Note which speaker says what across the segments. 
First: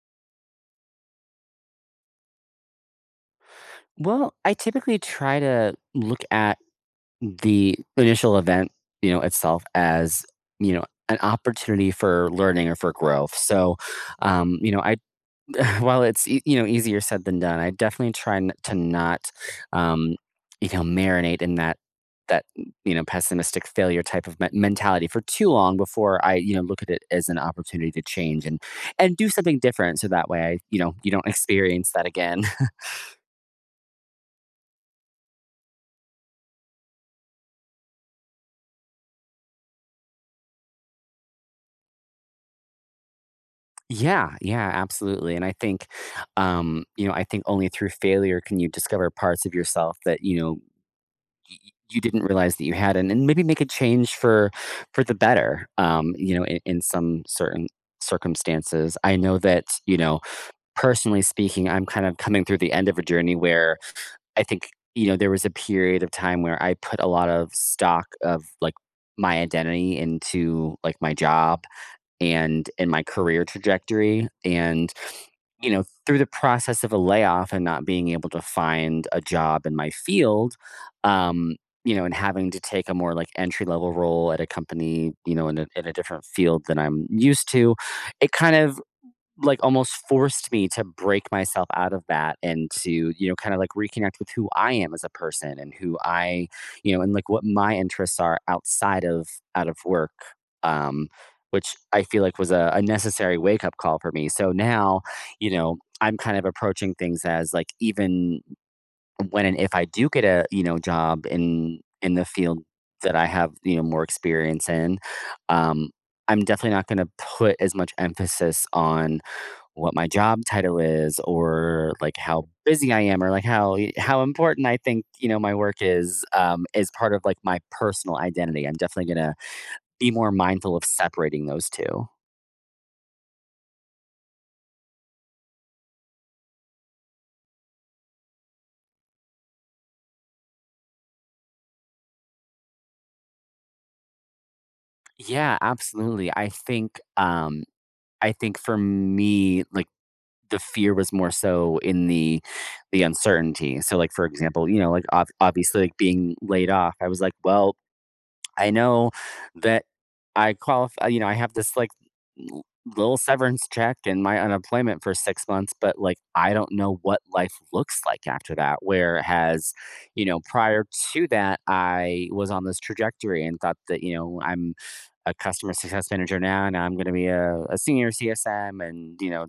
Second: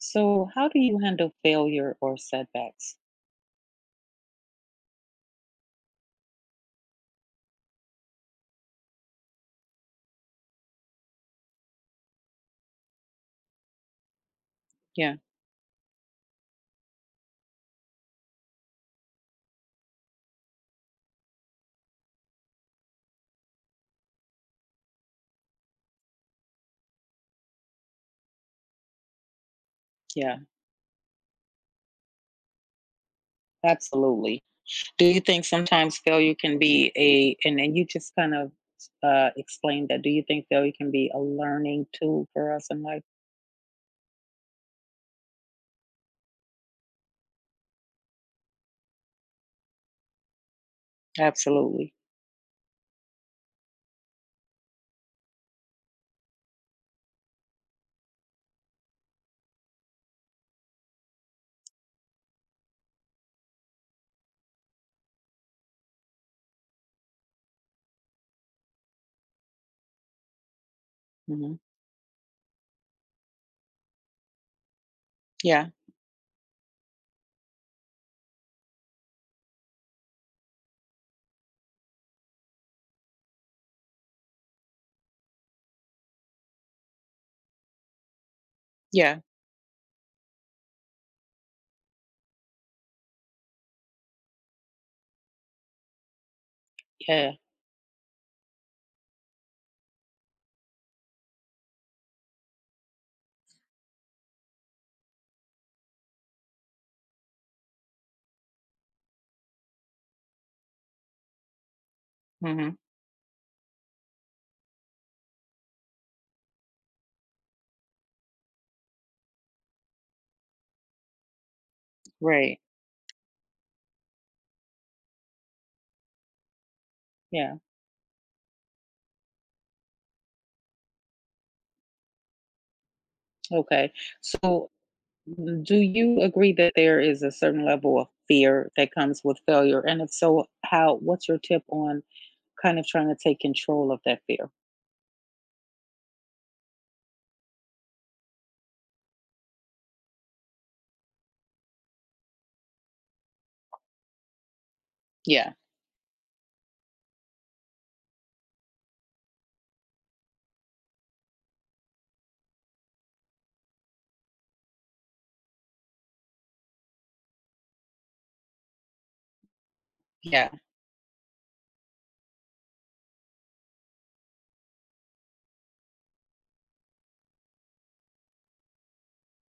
Speaker 1: So, how do you handle failure or setbacks?
Speaker 2: Well, I typically try to look at the initial event, itself as, an opportunity for learning or for growth. So, you know, I
Speaker 1: Yeah,
Speaker 2: while it's easier said than done, I definitely try to not, um, marinate in that pessimistic failure type of mentality for too long before I look at it as an opportunity to change and do something different so that
Speaker 1: yeah,
Speaker 2: way I you know you don't experience that again.
Speaker 1: absolutely. Do you think sometimes failure can be a, and then you just kind of explained that. Do you think failure can be a learning tool for us in life?
Speaker 2: Yeah, yeah, absolutely. And I think only through failure can you discover parts of yourself that
Speaker 1: Absolutely.
Speaker 2: you didn't realize that you had, and maybe make a change for the better. In some certain circumstances, I know that personally speaking, I'm kind of coming through the end of a journey where I think there was a period of time where I put a lot of stock of like my identity into like my
Speaker 1: Hmm.
Speaker 2: job and in my career trajectory, and
Speaker 1: Yeah,
Speaker 2: you know through the process of a layoff and not being able to find a job in my field, um and having to take a more like entry level role at a company, in a different field than I'm used to. It kind of
Speaker 1: yeah.
Speaker 2: like almost forced me to break myself out of that and to kind of like reconnect with who I am as a person, and who I you know and like
Speaker 1: Yeah.
Speaker 2: what my interests are outside of, out of work, um which I feel like was a necessary wake up call for me. So now I'm kind of approaching things as like, even when and if I do get a job in the field
Speaker 1: Hmm.
Speaker 2: that I have more experience in, um I'm definitely not going to put as much emphasis on what my job title is, or like how
Speaker 1: Right.
Speaker 2: busy I am, or like how important I think, my work is part of like
Speaker 1: Yeah.
Speaker 2: my personal identity. I'm definitely going to be more mindful of separating those two.
Speaker 1: Okay. So, do you agree that there is a certain level of fear that comes with failure? And if so, how, what's your tip on kind of trying to take control of that fear?
Speaker 2: Yeah, absolutely. I think for me like the fear was more so in the uncertainty. So like, for example, like
Speaker 1: Yeah.
Speaker 2: obviously like being laid off, I was like, well, I know that I qualify. I have this like l- little severance check and my unemployment for 6 months, but like I don't know what life looks like after that. Whereas,
Speaker 1: Yeah,
Speaker 2: prior to that, I was on this trajectory and thought that, I'm a customer success manager now, and I'm going to be a senior CSM and,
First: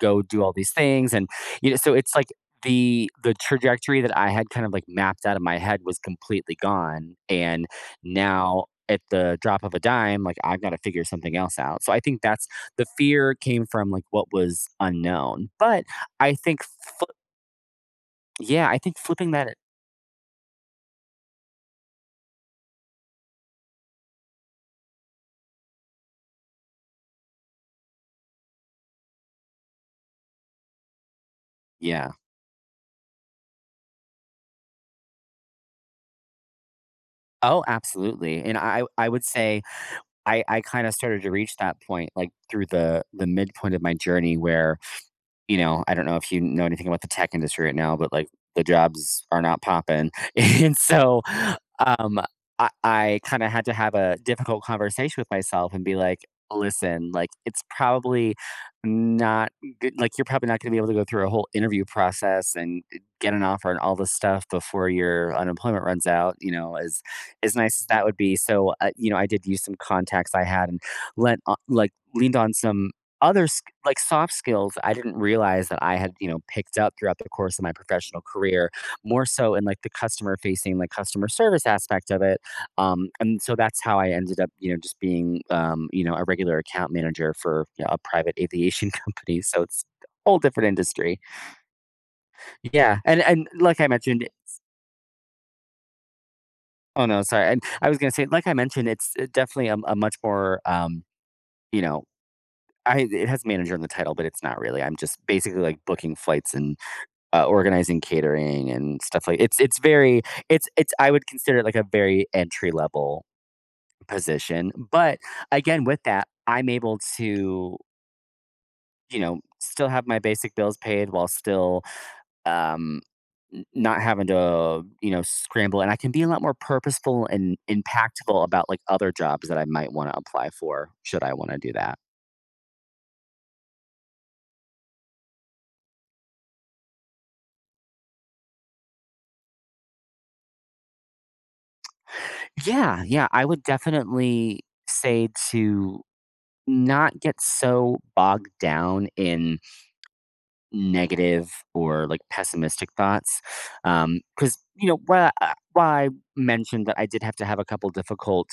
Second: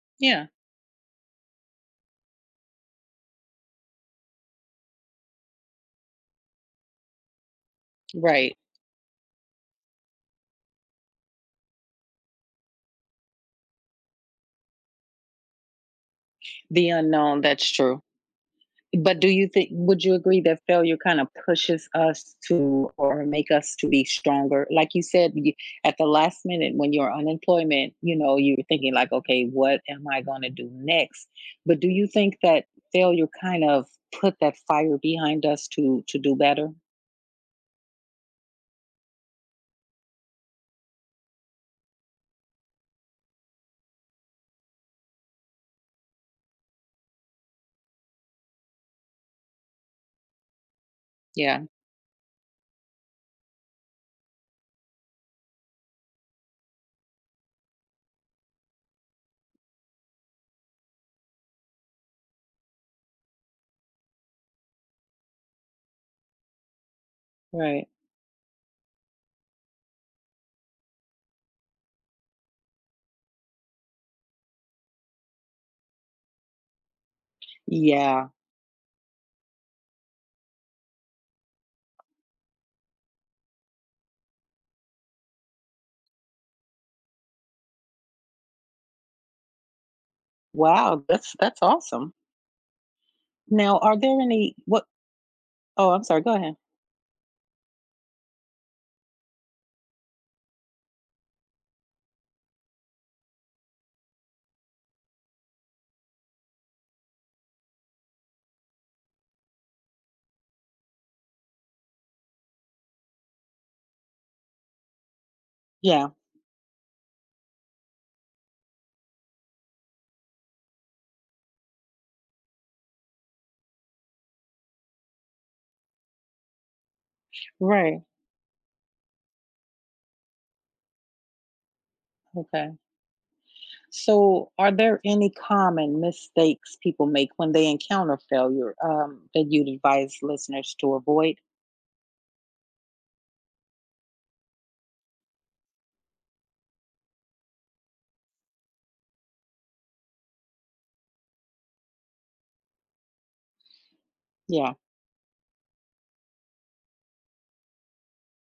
Speaker 2: go do
Speaker 1: yeah.
Speaker 2: all these things. And so it's like the trajectory that I had kind of like mapped out of my head was completely gone, and
Speaker 1: Right.
Speaker 2: now at the drop of a dime, like, I've got to figure something else out. So I think that's the fear came from like what was unknown. But I think,
Speaker 1: The
Speaker 2: fl-
Speaker 1: unknown, that's true.
Speaker 2: yeah, I think
Speaker 1: But do
Speaker 2: flipping
Speaker 1: you
Speaker 2: that,
Speaker 1: think would you agree that failure kind of pushes us to or make us to be stronger? Like you said, you, at the last minute when you're unemployment, you know, you're thinking like, okay, what am I going to do next? But do you
Speaker 2: yeah.
Speaker 1: think that failure kind of put that fire behind us to do better?
Speaker 2: Oh, absolutely. And I would say I kind of started to reach that point like through the midpoint of my journey where, I don't know if you know anything about the tech industry right now, but like the jobs are not popping. And so
Speaker 1: Yeah.
Speaker 2: um I kind of had to have a difficult conversation with myself and be like, listen, like, it's probably not good. Like, you're probably not going to be able to go through a whole interview process and get an offer and all this stuff before your unemployment runs out, you know, as nice as
Speaker 1: Right.
Speaker 2: that would be. So, I did use some contacts I had, and like leaned on some other like soft skills I didn't realize that I had, picked up throughout the course of my professional
Speaker 1: Yeah.
Speaker 2: career, more so in like the customer facing, like customer service aspect of it. And so that's how I ended up, just being, a regular account manager for, a private aviation company. So it's a whole different
Speaker 1: Wow,
Speaker 2: industry.
Speaker 1: that's awesome.
Speaker 2: Yeah. And,
Speaker 1: Now,
Speaker 2: like I
Speaker 1: are there
Speaker 2: mentioned,
Speaker 1: any what. Oh, I'm sorry. Go ahead.
Speaker 2: oh no, sorry. And I was going to say, like I mentioned, it's definitely a much more, you know, it has manager in the title, but it's not really. I'm just basically like booking flights and organizing catering and stuff, like it's very. It's I would consider it like a very entry level position. But again, with
Speaker 1: Yeah.
Speaker 2: that, I'm able to still have my basic bills paid while still, um, not having to scramble, and I can be a lot more purposeful and
Speaker 1: Right.
Speaker 2: impactful about like other jobs that I might want to apply for, should I want to do that.
Speaker 1: Okay. So, are there any common mistakes people make when they encounter failure that you'd advise listeners to avoid?
Speaker 2: Yeah, yeah, I would definitely say to not get so bogged down in negative or, like, pessimistic thoughts, because,
Speaker 1: Yeah,
Speaker 2: while I why I mentioned that I did have to have a couple difficult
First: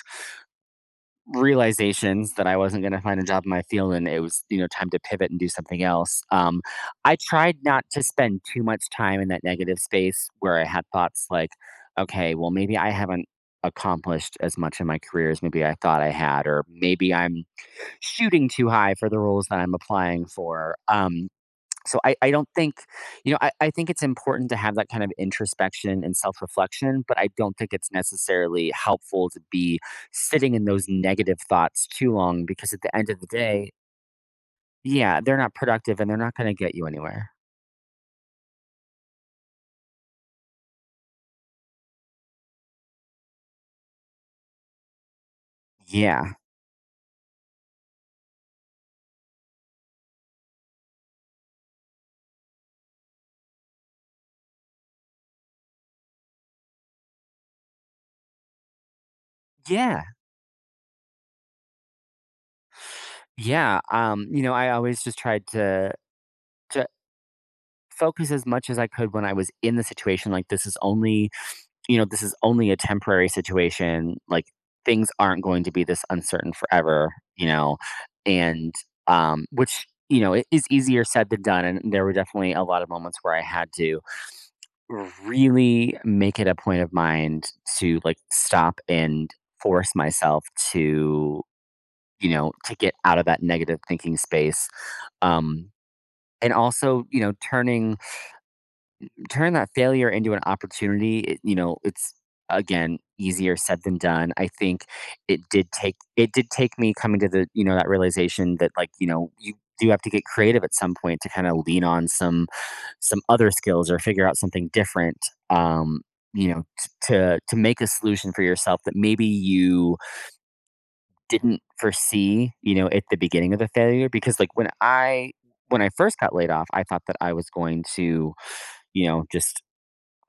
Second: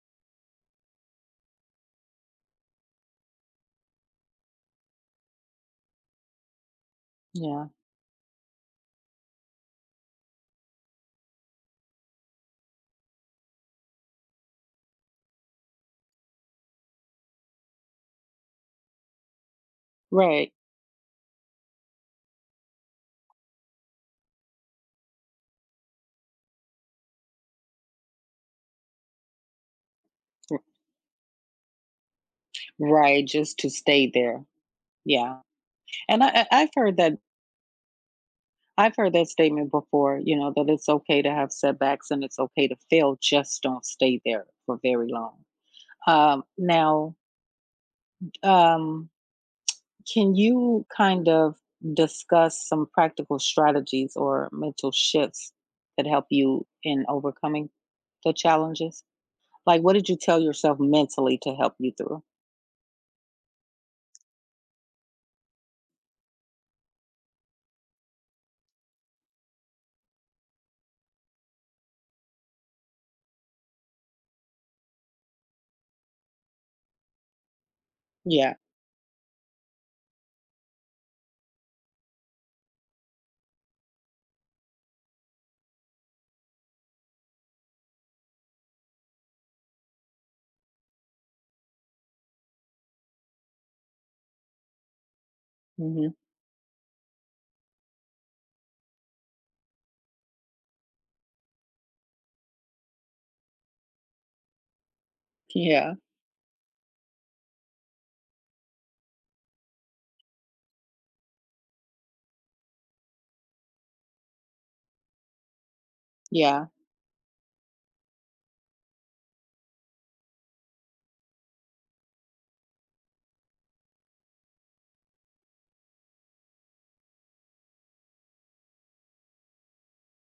Speaker 2: realizations that I wasn't gonna find a job in my field and it was, time to pivot and do something else, I tried
Speaker 1: yeah.
Speaker 2: not to spend too much time in that negative space where I had thoughts like, "Okay, well, maybe I haven't accomplished as much in my career as maybe I thought I had," or, "Maybe I'm shooting too high for the roles that I'm applying
Speaker 1: Right.
Speaker 2: for," so I don't think, I think it's important to have that kind of introspection and self reflection, but I don't think it's necessarily helpful to be sitting
Speaker 1: r-
Speaker 2: in those negative thoughts too long because, at the end of
Speaker 1: right.
Speaker 2: the
Speaker 1: Just to
Speaker 2: day,
Speaker 1: stay there.
Speaker 2: yeah,
Speaker 1: Yeah,
Speaker 2: they're not productive and they're
Speaker 1: and I,
Speaker 2: not going to
Speaker 1: I've
Speaker 2: get you
Speaker 1: heard that.
Speaker 2: anywhere.
Speaker 1: I've heard that statement before. You know that it's okay to have setbacks and it's okay to fail. Just don't stay there for very long.
Speaker 2: Yeah.
Speaker 1: Now, um, can you kind of discuss some practical strategies or mental shifts that help you in overcoming the challenges? Like, what
Speaker 2: Yeah.
Speaker 1: did you tell yourself mentally to help you through?
Speaker 2: Yeah. I always just tried to focus as much as I could when I was in the situation. Like, this is only, this is only a temporary situation. Like, things aren't going to be this uncertain forever, you know,
Speaker 1: Yeah.
Speaker 2: and which, it is easier said than done. And there were definitely a lot of moments where I had to really make it a point of mind to like stop and force myself to you know to get out of that negative thinking space, um
Speaker 1: Hmm.
Speaker 2: and also, turn that failure into an opportunity, it, it's again easier said than done. I think it did
Speaker 1: Yeah.
Speaker 2: take it did take me coming to that realization that, like, you do have to get creative at some point to kind of lean on some other skills or figure out something different. Um you know
Speaker 1: Yeah.
Speaker 2: t- to to make a solution for yourself that maybe you didn't foresee at the beginning of the failure. Because like when I first got laid off, I thought that I was going to, just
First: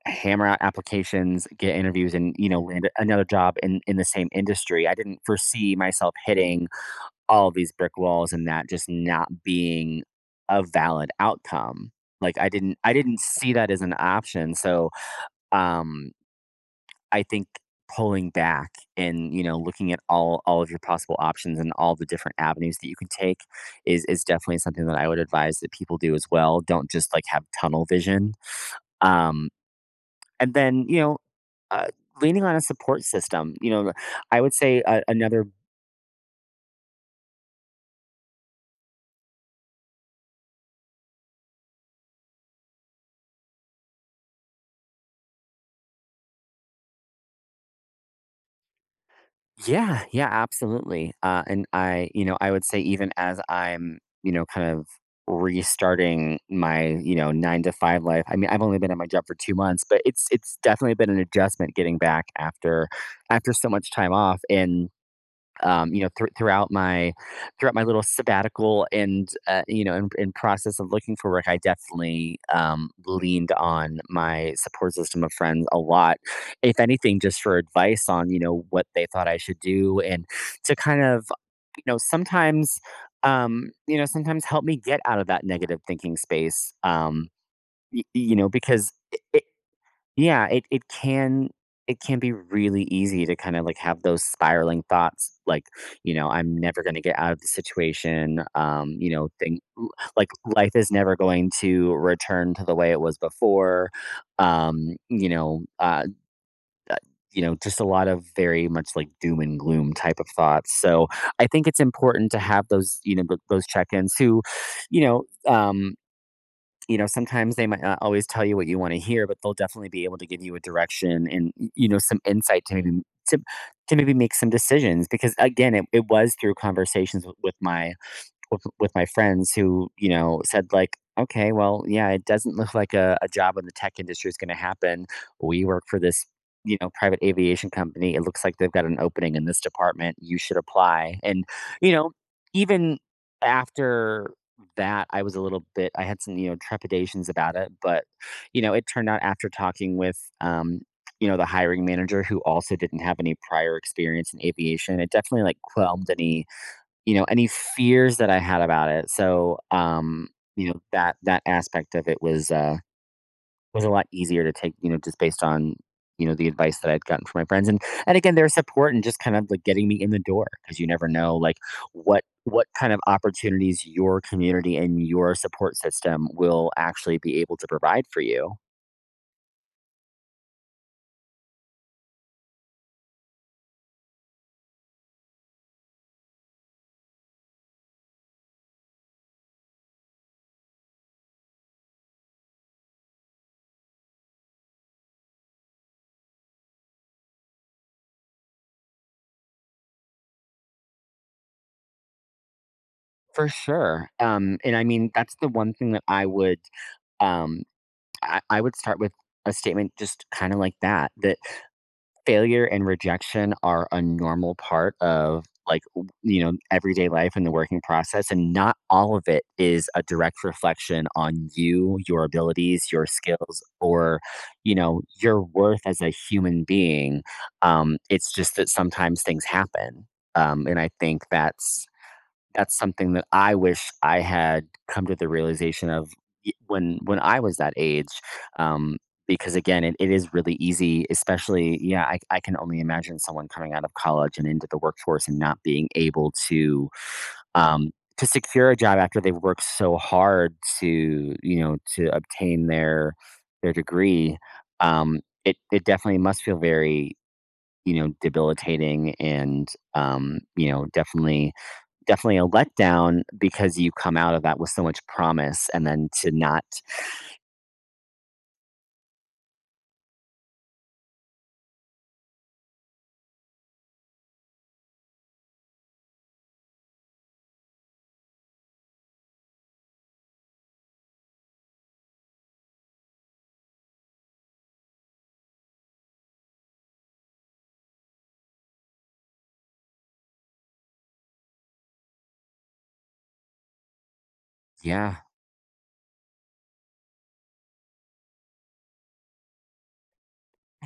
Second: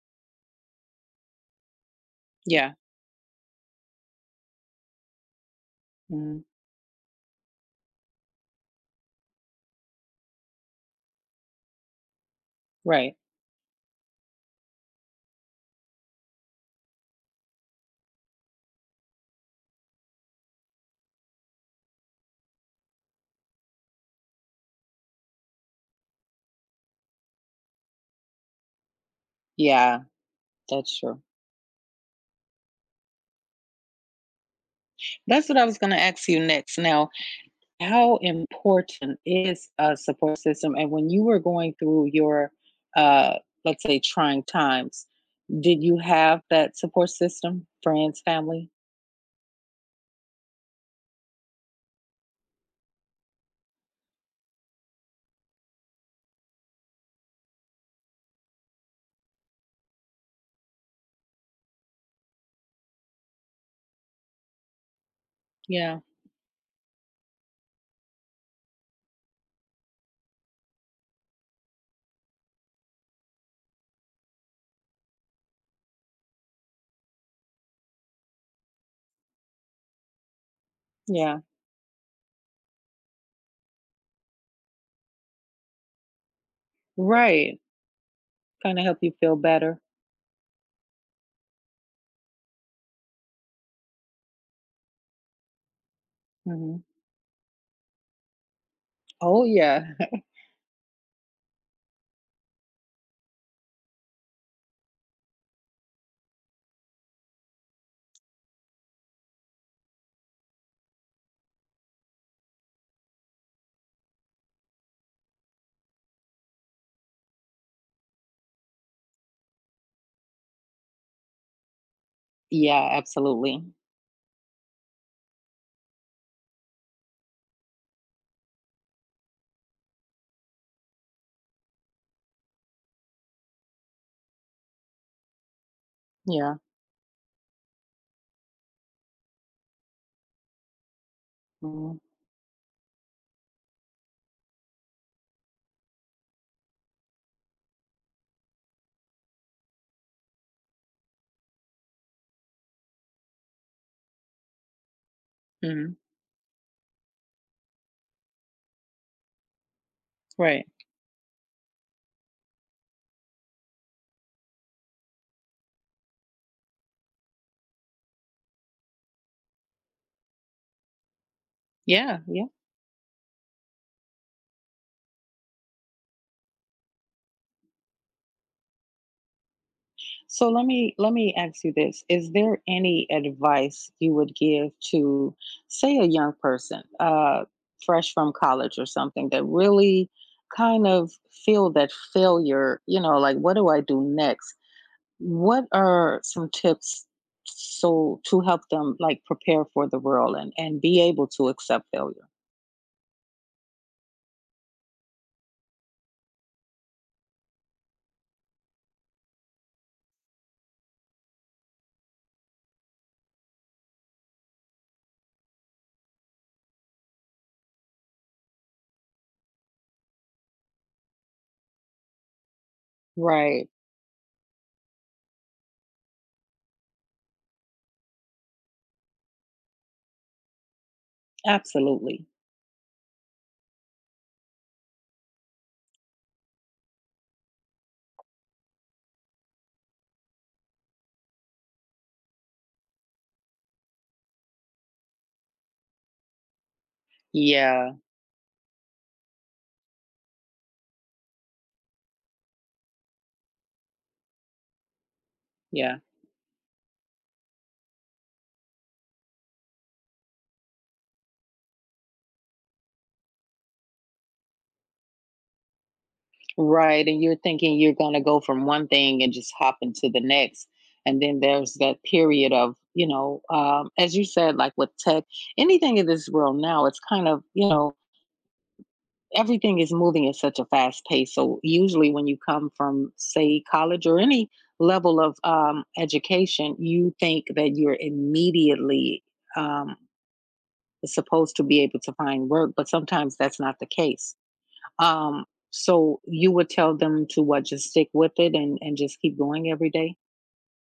Speaker 2: hammer out applications, get interviews, and
Speaker 1: Yeah.
Speaker 2: land another job in the same industry. I didn't foresee myself
Speaker 1: Mhm.
Speaker 2: hitting all these brick walls and that just not being a valid outcome. Like, I didn't I
Speaker 1: Right.
Speaker 2: didn't see that as an option. So, um, I think pulling back and looking at all of your possible options and all the different avenues that you can take is definitely something that I would advise that people do as well. Don't just like have tunnel vision. Um,
Speaker 1: Yeah.
Speaker 2: and then,
Speaker 1: That's true.
Speaker 2: uh, leaning on a support system, I would say, another.
Speaker 1: That's what I was going to ask you next. Now, how important is a support system? And when you were going through your, uh, let's say, trying times, did you have that support system? Friends, family?
Speaker 2: Yeah, yeah, absolutely. And, I would say, even as I'm kind of restarting my nine to five life. I mean, I've only been at my job for 2 months, but it's definitely been an adjustment getting back after so much time off. And, um,
Speaker 1: Yeah.
Speaker 2: you know, thr throughout my throughout my little sabbatical, and, you know, and process of looking for work, I definitely, leaned on my support system of friends a lot. If anything, just for advice on, what they thought I should do, and to kind of,
Speaker 1: Yeah,
Speaker 2: you know, sometimes, sometimes help me get out of that negative thinking space.
Speaker 1: right. Kinda
Speaker 2: Because.
Speaker 1: help you feel better.
Speaker 2: Yeah, it can be really easy to kind of like have those spiraling thoughts like, I'm
Speaker 1: Mhm.
Speaker 2: never going to get out of the situation. You know,
Speaker 1: Oh,
Speaker 2: thing
Speaker 1: yeah.
Speaker 2: like life is never going to return to the way it was before. Um, you know, uh, you know, just a lot of very much like doom and gloom type of thoughts. So I think it's important to have those, you know, those check-ins who, you know, um, you know, sometimes they might not always tell you what you want to hear, but they'll definitely be able to give you a direction and you know, some insight to
Speaker 1: Yeah,
Speaker 2: maybe to,
Speaker 1: absolutely.
Speaker 2: to maybe make some decisions. Because again, it was through conversations with with my friends who, you know, said like, okay, well, yeah, it doesn't look like a job in the tech industry is going to happen. We work for this,
Speaker 1: Yeah.
Speaker 2: you know, private aviation company. It looks like they've got an opening in this department. You should apply. And you
Speaker 1: Mhm.
Speaker 2: know, even after that, I was a little bit, I had some, you know, trepidations about it. But you know, it turned out, after talking with you know, the hiring manager, who also didn't have any prior experience in aviation, it definitely like
Speaker 1: Mhm.
Speaker 2: quelled any, you know, any fears that I had about it. So,
Speaker 1: Right.
Speaker 2: you know, that that aspect of it was a lot easier to take, you know, just based on, you know, the advice that I'd gotten from my friends, and again, their support, and just kind of like getting me in the door, because you never know like
Speaker 1: Yeah. Yeah.
Speaker 2: what kind of opportunities your community and your support system will actually be able to provide for you.
Speaker 1: So let me ask you this. Is there any advice you would give to, say, a young person, fresh from college or something that really kind of feel that failure, you know, like, "What do I do next?" What are some tips so to help them, like, prepare for the world and be able to accept failure?
Speaker 2: For sure. And I mean, that's the one thing that I would, um I would start with a statement, just kind of like that, that failure and rejection are a normal part of like, you know, everyday life and the working process, and not all of it is a direct reflection on you, your abilities, your skills,
Speaker 1: Right.
Speaker 2: or you know, your worth as a human being. It's just that sometimes things happen. And I think
Speaker 1: Absolutely.
Speaker 2: that's something that I wish I had come to the realization of when I was that age, um, because again, it is really easy, especially, yeah. I can only imagine someone coming out of college and into the workforce and not being able um,
Speaker 1: Yeah.
Speaker 2: to secure a job after they've worked so hard to, you know, to obtain their degree. Um, it it
Speaker 1: Yeah.
Speaker 2: definitely must feel very, you know, debilitating, and um, you know definitely definitely a letdown, because you come out of that with so much promise and then to not.
Speaker 1: Right. And you're thinking you're gonna go from one thing and just hop into the next. And then there's that period of, you know, as you said, like with tech, anything in this world now, it's kind of, you know, everything is moving at such a fast pace. So usually, when you come from, say, college or any level of education, you think that you're immediately um, supposed to be able to find work, but sometimes that's not the case.
Speaker 2: Yeah,
Speaker 1: So you would tell them to what? Just stick with it and just keep going every day.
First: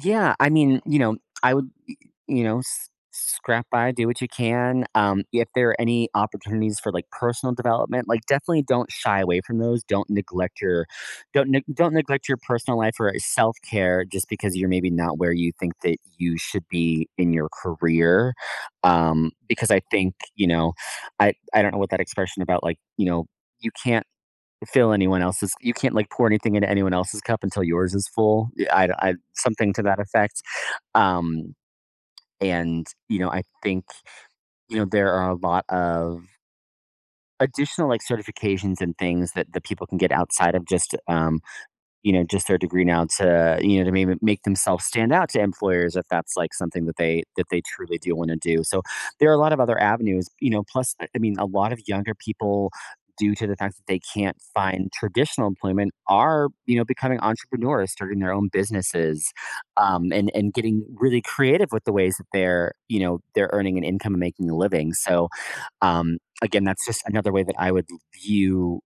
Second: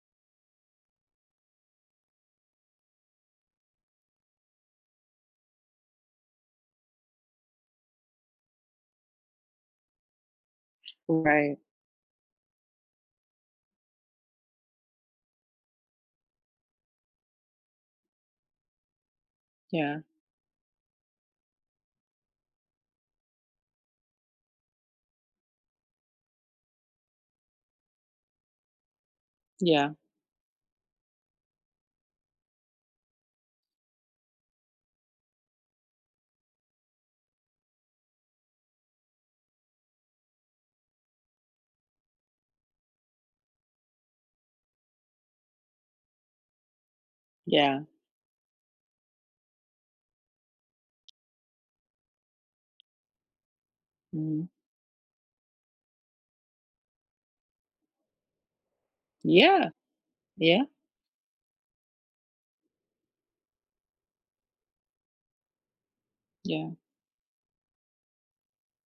Speaker 2: yeah, I mean, you know, I would, you know, scrap by, do what you can. If there are any opportunities for like personal development, like, definitely don't shy away from those. Don't neglect your
Speaker 1: Right.
Speaker 2: don't neglect your personal life or self-care just because you're maybe not where you think that you should be in your career. Because I
Speaker 1: Yeah.
Speaker 2: think, you know, I don't know what that expression about, like, you know, you can't fill anyone else's, you can't, like, pour anything into anyone else's cup until yours is full. Yeah, I something to
Speaker 1: Yeah.
Speaker 2: that effect. Um, and, you know, I think, you know, there are a lot of additional, like, certifications and things that the people can get outside of just, you know, just their degree now, to, you know, to maybe make themselves stand out to employers if that's like something that they
Speaker 1: Yeah.
Speaker 2: truly do want to do. So there are a lot of other avenues, you know, plus I mean a lot of younger people, due to the fact that they can't
Speaker 1: Mhm.
Speaker 2: find traditional employment, are, you know, becoming entrepreneurs, starting their own businesses,
Speaker 1: Yeah.
Speaker 2: and
Speaker 1: Yeah.
Speaker 2: getting really creative with the ways that they're, you know, they're earning an income and making a living. So um again,
Speaker 1: Yeah.
Speaker 2: that's just another way that I would view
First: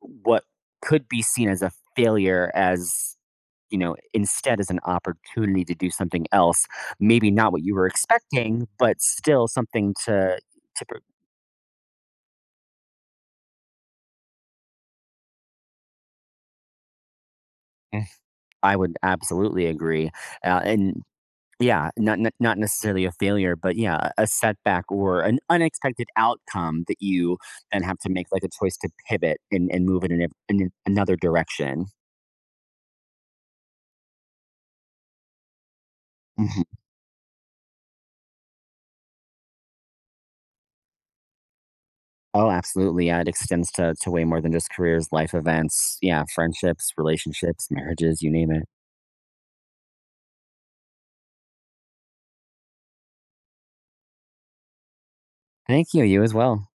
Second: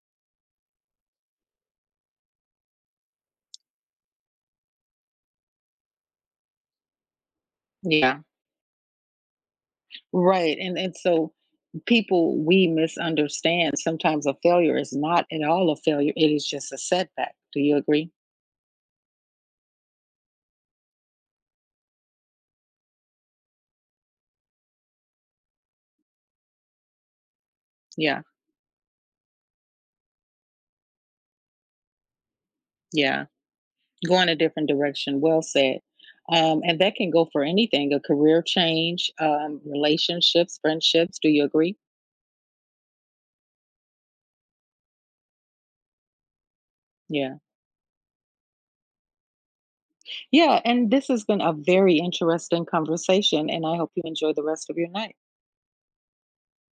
Speaker 2: what could be seen as a failure as, you know, instead as an opportunity to do something else, maybe not what you were
Speaker 1: Yeah.
Speaker 2: expecting, but still something to
Speaker 1: Right.
Speaker 2: to
Speaker 1: And
Speaker 2: pr-
Speaker 1: so people we misunderstand sometimes a failure is not at all a failure, it is just a setback. Do you
Speaker 2: Mm.
Speaker 1: agree?
Speaker 2: I would absolutely agree. And yeah, not necessarily a failure, but yeah, a setback or an unexpected outcome that you then have to
Speaker 1: Yeah.
Speaker 2: make like a choice to pivot and move in, in another direction.
Speaker 1: Yeah, going a different direction. Well said.
Speaker 2: Mm-hmm.
Speaker 1: And that can go for anything, a career change, relationships, friendships. Do you agree?
Speaker 2: Oh, absolutely, yeah, it extends to way more than just careers, life events, yeah, friendships,
Speaker 1: Yeah.
Speaker 2: relationships, marriages, you name it.
Speaker 1: Yeah, and this has been a very interesting conversation, and I hope you enjoy the rest of your night.
Speaker 2: Thank you, you as well.